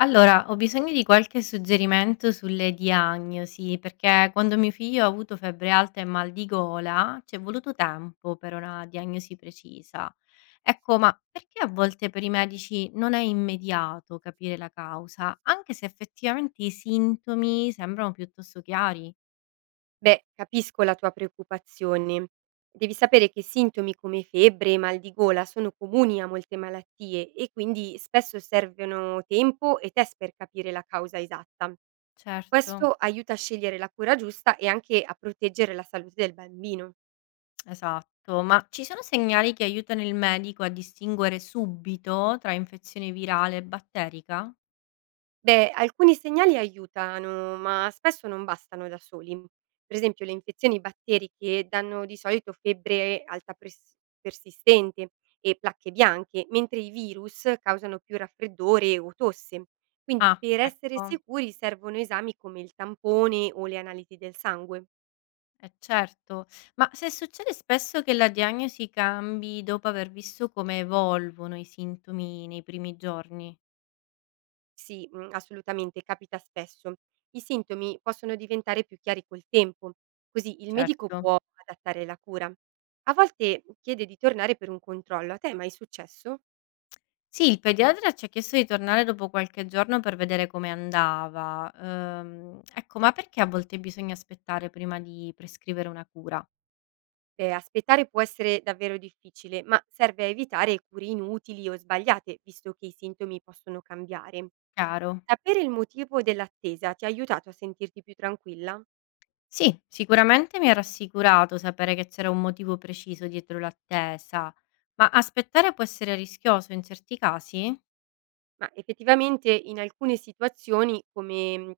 Allora, ho bisogno di qualche suggerimento sulle diagnosi, perché quando mio figlio ha avuto febbre alta e mal di gola, ci è voluto tempo per una diagnosi precisa. Ecco, ma perché a volte per i medici non è immediato capire la causa, anche se effettivamente i sintomi sembrano piuttosto chiari? Beh, capisco la tua preoccupazione. Devi sapere che sintomi come febbre e mal di gola sono comuni a molte malattie e quindi spesso servono tempo e test per capire la causa esatta. Certo. Questo aiuta a scegliere la cura giusta e anche a proteggere la salute del bambino. Esatto, ma ci sono segnali che aiutano il medico a distinguere subito tra infezione virale e batterica? Beh, alcuni segnali aiutano, ma spesso non bastano da soli. Per esempio, le infezioni batteriche danno di solito febbre alta persistente e placche bianche, mentre i virus causano più raffreddore o tosse. Quindi, Ah, per essere ecco. sicuri servono esami come il tampone o le analisi del sangue. Eh certo, ma se succede spesso che la diagnosi cambi dopo aver visto come evolvono i sintomi nei primi giorni, Sì, mhmm, assolutamente, capita spesso. I sintomi possono diventare più chiari col tempo, così il medico certo. può adattare la cura. A volte chiede di tornare per un controllo. A te è mai successo? Sì, il pediatra ci ha chiesto di tornare dopo qualche giorno per vedere come andava. Ecco, ma perché a volte bisogna aspettare prima di prescrivere una cura? Beh, aspettare può essere davvero difficile, ma serve a evitare cure inutili o sbagliate, visto che i sintomi possono cambiare. Chiaro. Sapere il motivo dell'attesa ti ha aiutato a sentirti più tranquilla? Sì, sicuramente mi ha rassicurato sapere che c'era un motivo preciso dietro l'attesa, ma aspettare può essere rischioso in certi casi? Ma effettivamente in alcune situazioni, come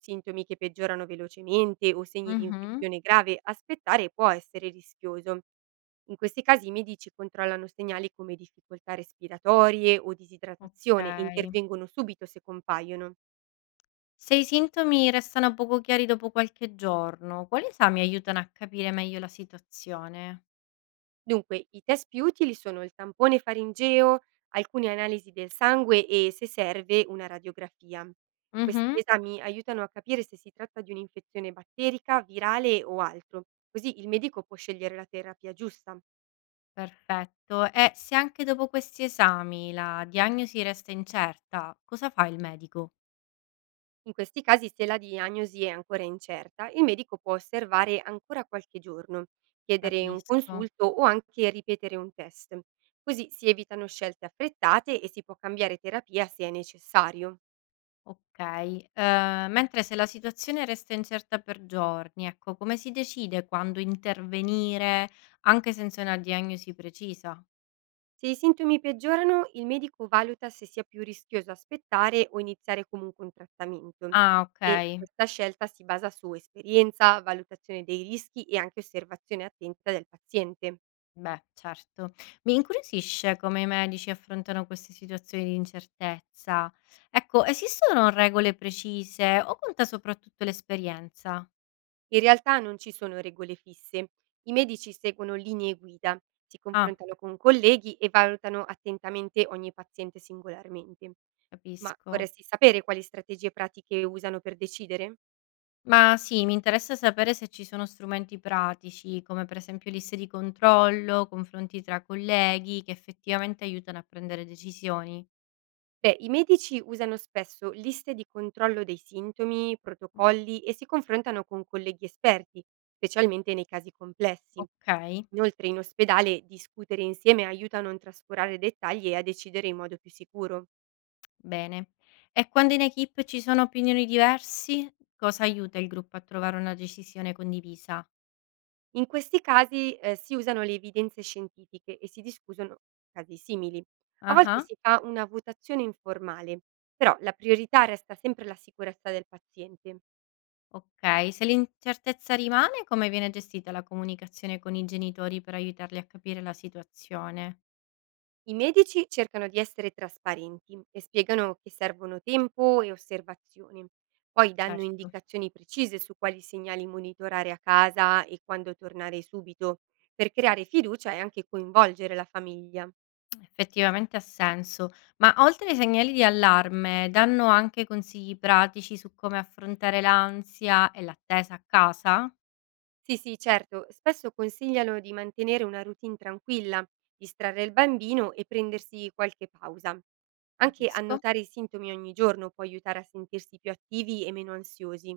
sintomi che peggiorano velocemente o segni di Mhm, infezione grave, aspettare può essere rischioso. In questi casi i medici controllano segnali come difficoltà respiratorie o disidratazione e ok. intervengono subito se compaiono. Se i sintomi restano poco chiari dopo qualche giorno, quali esami aiutano a capire meglio la situazione? Dunque, i test più utili sono il tampone faringeo, alcune analisi del sangue e, se serve, una radiografia. Questi Mh-mh, esami aiutano a capire se si tratta di un'infezione batterica, virale o altro, così il medico può scegliere la terapia giusta. perfetto. E se anche dopo questi esami la diagnosi resta incerta, cosa fa il medico? In questi casi, se la diagnosi è ancora incerta, il medico può osservare ancora qualche giorno, chiedere un Capisco. consulto o anche ripetere un test. Così si evitano scelte affrettate e si può cambiare terapia se è necessario. Ok. Mentre se la situazione resta incerta per giorni, ecco, come si decide quando intervenire anche senza una diagnosi precisa? Se i sintomi peggiorano, il medico valuta se sia più rischioso aspettare o iniziare comunque un trattamento, Ah, e ok. questa scelta si basa su esperienza, valutazione dei rischi e anche osservazione attenta del paziente. Beh, certo. Mi incuriosisce come i medici affrontano queste situazioni di incertezza. Ecco, esistono regole precise o conta soprattutto l'esperienza? In realtà non ci sono regole fisse, i medici seguono linee guida, si Ah, confrontano con colleghi e valutano attentamente ogni paziente singolarmente. Ma capisco. vorresti sapere quali strategie pratiche usano per decidere? Ma sì, mi interessa sapere se ci sono strumenti pratici, come per esempio liste di controllo, confronti tra colleghi, che effettivamente aiutano a prendere decisioni. Beh, i medici usano spesso liste di controllo dei sintomi, protocolli e si confrontano con colleghi esperti, specialmente nei casi complessi. Ok, Inoltre in ospedale discutere insieme aiuta a non trascurare dettagli e a decidere in modo più sicuro. bene. E quando in equip ci sono opinioni diverse, cosa aiuta il gruppo a trovare una decisione condivisa? In questi casi si usano le evidenze scientifiche e si discutono casi simili. A volte Ah-ah, si fa una votazione informale, però la priorità resta sempre la sicurezza del paziente. okay. Se l'incertezza rimane, come viene gestita la comunicazione con i genitori per aiutarli a capire la situazione? I medici cercano di essere trasparenti e spiegano che servono tempo e osservazioni. Poi danno Certo, indicazioni precise su quali segnali monitorare a casa e quando tornare subito, per creare fiducia e anche coinvolgere la famiglia. effettivamente ha senso. Ma oltre ai segnali di allarme, danno anche consigli pratici su come affrontare l'ansia e l'attesa a casa? Sì, sì, certo, spesso consigliano di mantenere una routine tranquilla, distrarre il bambino e prendersi qualche pausa. Anche Capisco. annotare i sintomi ogni giorno può aiutare a sentirsi più attivi e meno ansiosi.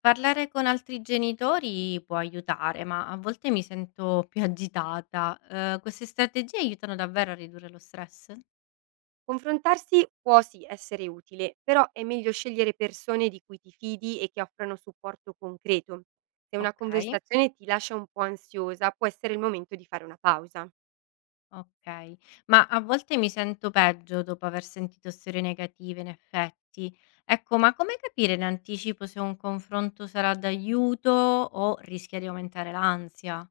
Parlare con altri genitori può aiutare, ma a volte mi sento più agitata. Queste strategie aiutano davvero a ridurre lo stress? Confrontarsi può sì essere utile, però è meglio scegliere persone di cui ti fidi e che offrano supporto concreto. Se una Okay. conversazione ti lascia un po' ansiosa, può essere il momento di fare una pausa. Okay. Ma a volte mi sento peggio dopo aver sentito storie negative, in effetti. Ecco, ma come capire in anticipo se un confronto sarà d'aiuto o rischia di aumentare l'ansia?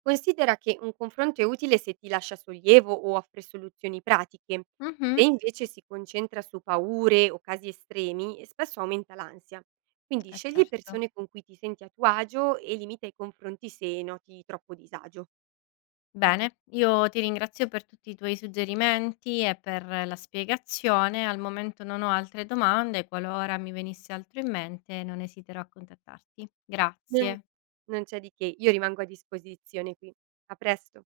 Considera che un confronto è utile se ti lascia sollievo o offre soluzioni pratiche. Se Mh-mh, invece si concentra su paure o casi estremi, spesso aumenta l'ansia. Quindi eh scegli certo. persone con cui ti senti a tuo agio e limita i confronti se noti troppo disagio. Bene, io ti ringrazio per tutti i tuoi suggerimenti e per la spiegazione. Al momento non ho altre domande, qualora mi venisse altro in mente non esiterò a contattarti. Non Grazie. non c'è di che, io rimango a disposizione qui. A presto.